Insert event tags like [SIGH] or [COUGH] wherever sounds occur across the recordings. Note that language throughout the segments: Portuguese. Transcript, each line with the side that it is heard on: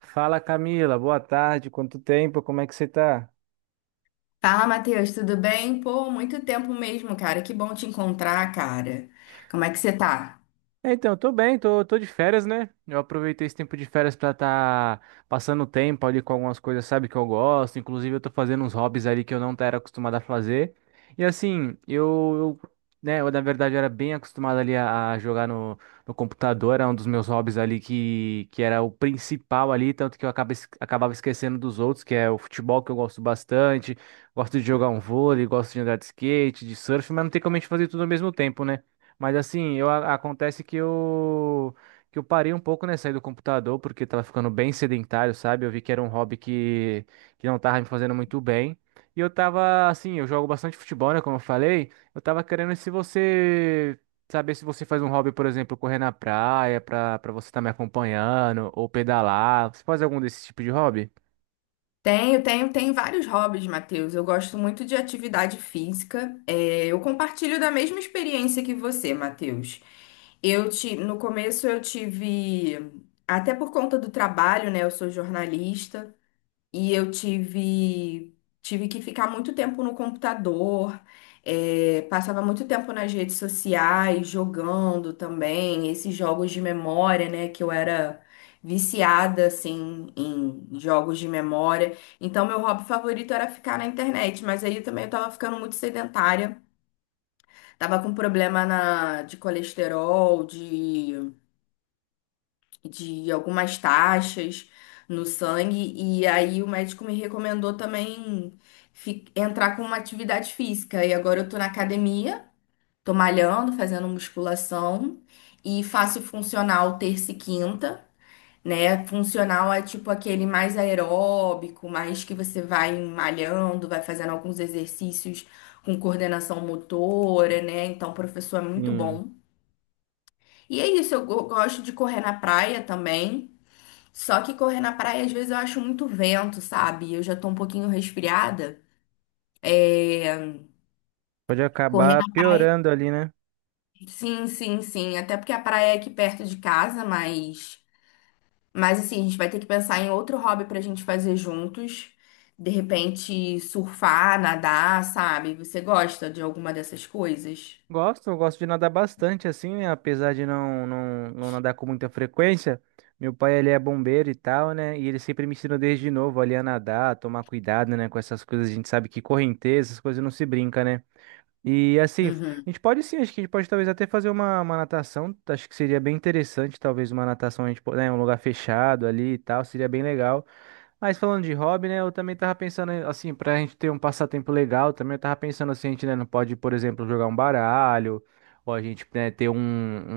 right: Fala Camila, boa tarde, quanto tempo, como é que você tá?
left: Fala, Matheus, tudo bem? Pô, muito tempo mesmo, cara. Que bom te encontrar, cara. Como é que você tá?
right: Então, tô bem, tô de férias, né? Eu aproveitei esse tempo de férias pra tá passando tempo ali com algumas coisas, sabe, que eu gosto. Inclusive, eu tô fazendo uns hobbies ali que eu não era acostumado a fazer. E assim, né, eu na verdade era bem acostumado ali a jogar no computador, era um dos meus hobbies ali que era o principal ali, tanto que acabava esquecendo dos outros, que é o futebol, que eu gosto bastante. Gosto de jogar um vôlei, gosto de andar de skate, de surf, mas não tem como a gente fazer tudo ao mesmo tempo, né? Mas assim, acontece que eu parei um pouco, né, sair do computador, porque tava ficando bem sedentário, sabe? Eu vi que era um hobby que não tava me fazendo muito bem. E eu tava, assim, eu jogo bastante futebol, né, como eu falei. Eu tava querendo se você, saber se você faz um hobby, por exemplo, correr na praia, pra você estar me acompanhando, ou pedalar. Você faz algum desse tipo de hobby?
left: Tenho vários hobbies, Matheus. Eu gosto muito de atividade física. É, eu compartilho da mesma experiência que você, Matheus. No começo eu tive, até por conta do trabalho, né? Eu sou jornalista. E eu tive que ficar muito tempo no computador, passava muito tempo nas redes sociais, jogando também, esses jogos de memória, né, que eu era viciada, assim, em jogos de memória. Então, meu hobby favorito era ficar na internet, mas aí também eu tava ficando muito sedentária, tava com problema na, de colesterol, de algumas taxas no sangue, e aí o médico me recomendou também entrar com uma atividade física. E agora eu tô na academia, tô malhando, fazendo musculação e faço funcional terça e quinta. Né? Funcional é tipo aquele mais aeróbico, mais que você vai malhando, vai fazendo alguns exercícios com coordenação motora, né? Então, o professor é muito
right: Sim.
left: bom. E é isso, eu gosto de correr na praia também. Só que correr na praia, às vezes, eu acho muito vento, sabe? Eu já tô um pouquinho resfriada. É,
right: Pode
left: Correr
right: acabar
left: na praia.
right: piorando ali, né?
left: Sim, sim, sim. Até porque a praia é aqui perto de casa, mas. Mas assim, a gente vai ter que pensar em outro hobby pra gente fazer juntos. De repente, surfar, nadar, sabe? Você gosta de alguma dessas coisas?
right: Gosto, eu gosto de nadar bastante assim, né? Apesar de não nadar com muita frequência. Meu pai, ele é bombeiro e tal, né? E ele sempre me ensinou desde novo ali a nadar, a tomar cuidado, né? Com essas coisas, a gente sabe que correnteza, essas coisas não se brinca, né? E assim, a
left: Uhum.
right: gente pode sim, acho que a gente pode talvez até fazer uma natação. Acho que seria bem interessante, talvez uma natação, né? Um lugar fechado ali e tal, seria bem legal. Mas falando de hobby, né, eu também tava pensando, assim, pra gente ter um passatempo legal, também eu tava pensando assim, a gente, né, não pode, por exemplo, jogar um baralho, ou a gente, né, ter um,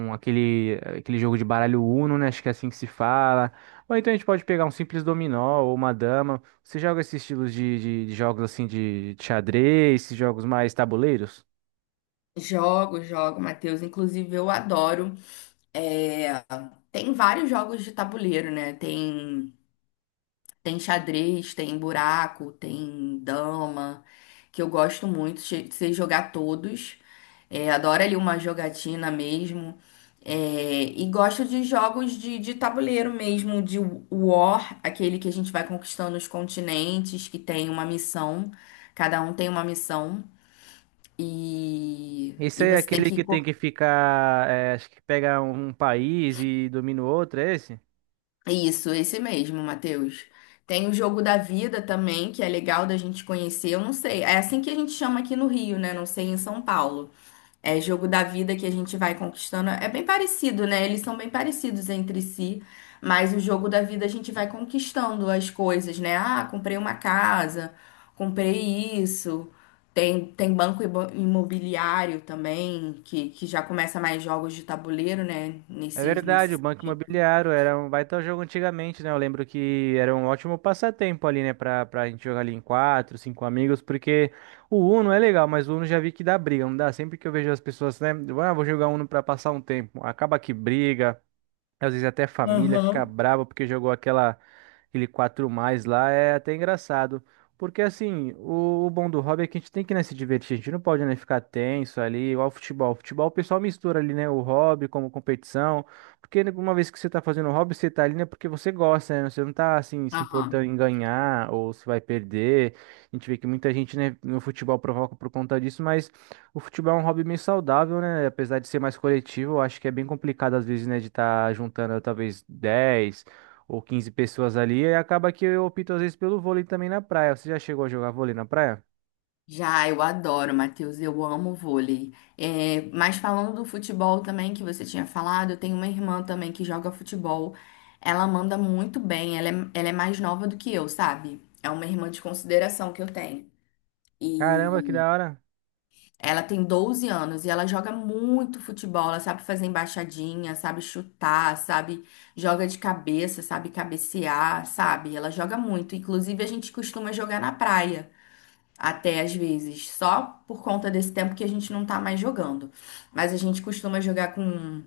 right: um- aquele, aquele jogo de baralho Uno, né, acho que é assim que se fala, ou então a gente pode pegar um simples dominó ou uma dama. Você joga esses estilos de jogos, assim, de xadrez, esses jogos mais tabuleiros?
left: Jogo, jogo, Matheus. Inclusive, eu adoro. É, Tem vários jogos de tabuleiro, né? Tem. Tem xadrez, tem buraco, tem dama, que eu gosto muito, sei jogar todos. É, adoro ali uma jogatina mesmo. É, e gosto de jogos de tabuleiro mesmo, de War, aquele que a gente vai conquistando os continentes, que tem uma missão, cada um tem uma missão, e,
right: Esse
left: e
right: aí é
left: você tem
right: aquele
left: que.
right: que tem que ficar, acho que pega um país e domina o outro, é esse?
left: Isso, esse mesmo, Matheus. Tem o Jogo da Vida também, que é legal da gente conhecer. Eu não sei, é assim que a gente chama aqui no Rio, né? Não sei em São Paulo. É Jogo da Vida que a gente vai conquistando. É bem parecido, né? Eles são bem parecidos entre si, mas o Jogo da Vida a gente vai conquistando as coisas, né? Ah, comprei uma casa, comprei isso. Tem banco imobiliário também, que já começa mais jogos de tabuleiro, né?
right: É verdade, o
left: Nesse...
right: Banco Imobiliário era um baita jogo antigamente, né? Eu lembro que era um ótimo passatempo ali, né? Pra gente jogar ali em quatro, cinco amigos, porque o Uno é legal, mas o Uno já vi que dá briga, não dá? Sempre que eu vejo as pessoas, né? Ah, vou jogar Uno pra passar um tempo, acaba que briga, às vezes até família fica
left: Aham.
right: brava porque jogou aquela aquele 4 mais lá, é até engraçado. Porque assim, o bom do hobby é que a gente tem que, né, se divertir, a gente não pode, né, ficar tenso ali, igual ao futebol. O futebol o pessoal mistura ali, né, o hobby como competição, porque né, uma vez que você tá fazendo hobby, você tá ali, né, porque você gosta, né, você não tá, assim, se importando
left: Aham.
right: em ganhar ou se vai perder. A gente vê que muita gente, né, no futebol provoca por conta disso, mas o futebol é um hobby meio saudável, né? Apesar de ser mais coletivo, eu acho que é bem complicado às vezes, né, de estar juntando talvez 10 ou 15 pessoas ali e acaba que eu opto às vezes pelo vôlei também na praia. Você já chegou a jogar vôlei na praia?
left: Já, eu adoro, Matheus, eu amo vôlei. É, mas falando do futebol também, que você tinha falado, eu tenho uma irmã também que joga futebol. Ela manda muito bem, ela é mais nova do que eu, sabe? É uma irmã de consideração que eu tenho.
right: Caramba, que
left: E
right: da hora.
left: ela tem 12 anos e ela joga muito futebol, ela sabe fazer embaixadinha, sabe chutar, sabe? Joga de cabeça, sabe cabecear, sabe? Ela joga muito. Inclusive, a gente costuma jogar na praia. Até às vezes, só por conta desse tempo que a gente não tá mais jogando. Mas a gente costuma jogar com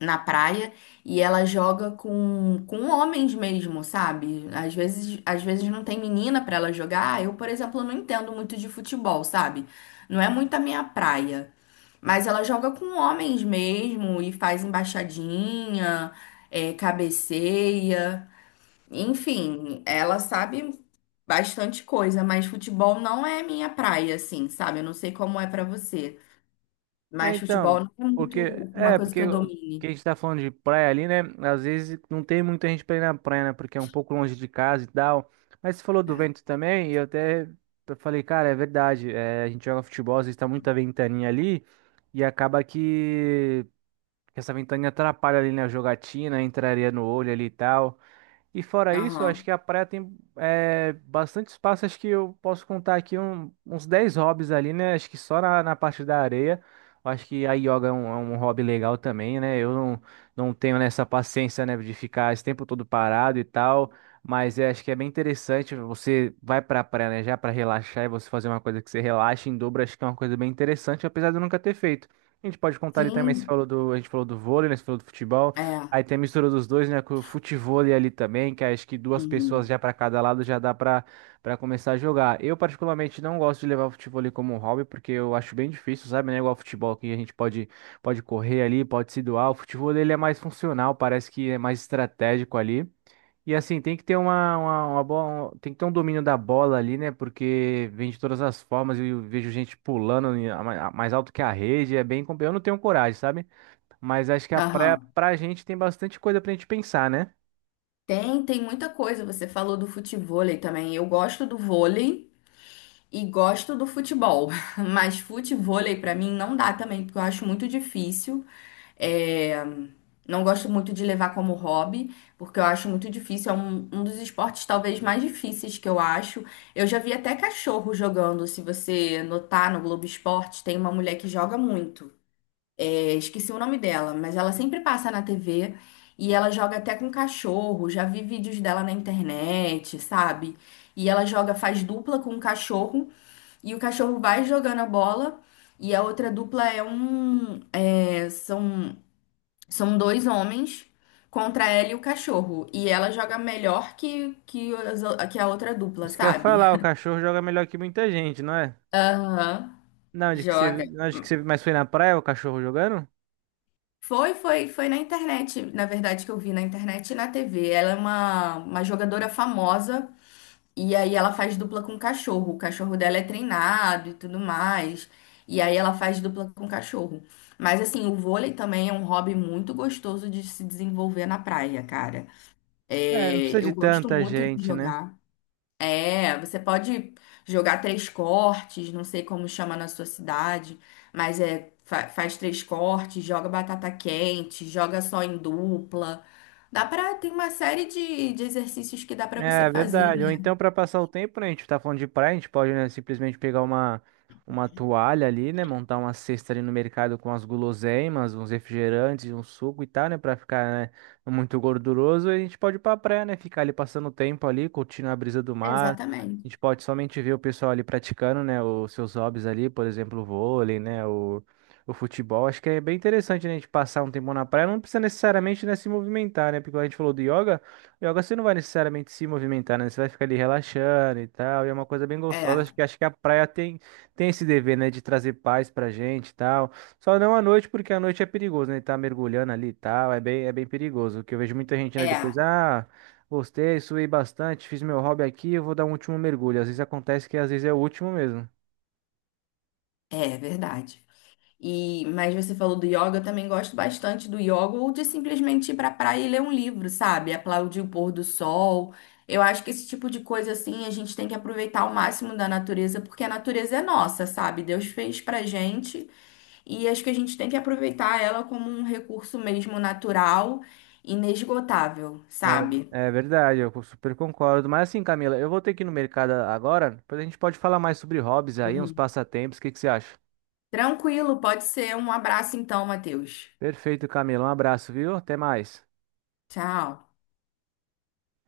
left: na praia e ela joga com homens mesmo, sabe? Às vezes não tem menina pra ela jogar. Ah, eu, por exemplo, não entendo muito de futebol, sabe? Não é muito a minha praia. Mas ela joga com homens mesmo e faz embaixadinha, é, cabeceia. Enfim, ela sabe bastante coisa, mas futebol não é minha praia, assim, sabe? Eu não sei como é pra você,
right: É,
left: mas
right: então,
left: futebol não é muito uma coisa que
right: porque
left: eu
right: o que a
left: domine.
right: gente tá falando de praia ali, né? Às vezes não tem muita gente pra ir na praia, né? Porque é um pouco longe de casa e tal. Mas você falou do
left: É.
right: vento também, e eu falei, cara, é verdade. É, a gente joga futebol, às vezes tá muita ventaninha ali, e acaba que essa ventaninha atrapalha ali na jogatina, entraria no olho ali e tal. E fora isso, eu acho
left: Aham.
right: que a praia tem é, bastante espaço. Acho que eu posso contar aqui uns 10 hobbies ali, né? Acho que só na parte da areia. Eu acho que a yoga é é um hobby legal também, né? Eu não, não tenho nessa paciência, né, de ficar esse tempo todo parado e tal. Mas eu acho que é bem interessante. Você vai pra praia, né, já pra relaxar e você fazer uma coisa que você relaxa em dobro. Acho que é uma coisa bem interessante, apesar de eu nunca ter feito. A gente pode contar ali também,
left: Sim,
right: a gente falou do vôlei, né? Você falou do futebol.
left: é.
right: Aí tem a mistura dos dois, né? Com o futevôlei ali também, que acho que duas pessoas
left: Uhum.
right: já para cada lado já dá para começar a jogar. Eu, particularmente, não gosto de levar o futevôlei como um hobby, porque eu acho bem difícil, sabe? Não é igual ao futebol que a gente pode correr ali, pode se doar. O futevôlei ele é mais funcional, parece que é mais estratégico ali. E assim, tem que ter uma boa, tem que ter um domínio da bola ali, né? Porque vem de todas as formas, eu vejo gente pulando mais alto que a rede, é bem, eu não tenho coragem, sabe? Mas acho que a praia,
left: Aham.
right: pra gente, tem bastante coisa pra gente pensar, né?
left: Tem, tem muita coisa. Você falou do futevôlei também. Eu gosto do vôlei e gosto do futebol, [LAUGHS] mas futevôlei pra mim não dá também, porque eu acho muito difícil. É, não gosto muito de levar como hobby, porque eu acho muito difícil. É um dos esportes talvez mais difíceis que eu acho. Eu já vi até cachorro jogando. Se você notar no Globo Esporte, tem uma mulher que joga muito. É, esqueci o nome dela, mas ela sempre passa na TV e ela joga até com cachorro. Já vi vídeos dela na internet, sabe? E ela joga, faz dupla com o cachorro e o cachorro vai jogando a bola. E a outra dupla é um. É, são dois homens contra ela e o cachorro. E ela joga melhor as que a outra dupla,
right: Isso que eu ia
left: sabe?
right: falar, o
left: [LAUGHS]
right: cachorro joga melhor que muita gente, não é?
left: Aham, joga.
right: Não, de que você mais foi na praia o cachorro jogando?
left: Foi na internet, na verdade, que eu vi na internet e na TV. Ela é uma jogadora famosa e aí ela faz dupla com cachorro. O cachorro dela é treinado e tudo mais. E aí ela faz dupla com cachorro. Mas assim, o vôlei também é um hobby muito gostoso de se desenvolver na praia, cara.
right: É, não
left: É,
right: precisa de
left: eu gosto
right: tanta
left: muito de
right: gente, né?
left: jogar. É, você pode jogar três cortes, não sei como chama na sua cidade, mas é faz três cortes, joga batata quente, joga só em dupla. Dá pra, tem uma série de exercícios que dá pra você
right: É
left: fazer.
right: verdade. Ou então,
left: Né?
right: para passar o tempo, né? A gente tá falando de praia, a gente pode, né, simplesmente pegar uma toalha ali, né? Montar uma cesta ali no mercado com as guloseimas, uns refrigerantes, um suco e tal, né? Pra ficar, né, muito gorduroso. E a gente pode ir pra praia, né? Ficar ali passando o tempo ali, curtindo a brisa do mar. A
left: Exatamente.
right: gente pode somente ver o pessoal ali praticando, né? Os seus hobbies ali, por exemplo, o vôlei, né? O futebol. Acho que é bem interessante, né? A gente passar um tempo na praia. Não precisa necessariamente, né, se movimentar, né? Porque como a gente falou do yoga. Yoga você não vai necessariamente se movimentar, né? Você vai ficar ali relaxando e tal. E é uma coisa bem gostosa.
left: É,
right: Acho que a praia tem, tem esse dever, né? De trazer paz pra gente e tal. Só não à noite, porque à noite é perigoso, né? Tá mergulhando ali e tal. É bem perigoso. Que eu vejo muita gente, né? Depois,
left: é,
right: ah, gostei, suei bastante, fiz meu hobby aqui, eu vou dar um último mergulho. Às vezes acontece que às vezes é o último mesmo.
left: é verdade. E, mas você falou do yoga, eu também gosto bastante do yoga, ou de simplesmente ir pra praia e ler um livro, sabe? Aplaudir o pôr do sol. Eu acho que esse tipo de coisa assim, a gente tem que aproveitar ao máximo da natureza, porque a natureza é nossa, sabe? Deus fez pra gente e acho que a gente tem que aproveitar ela como um recurso mesmo natural, inesgotável, sabe?
right: É, é verdade, eu super concordo. Mas assim, Camila, eu vou ter que ir no mercado agora. Depois a gente pode falar mais sobre hobbies aí, uns
left: Uhum.
right: passatempos. O que que você acha?
left: Tranquilo, pode ser. Um abraço então, Matheus.
right: Perfeito, Camila. Um abraço, viu? Até mais.
left: Tchau.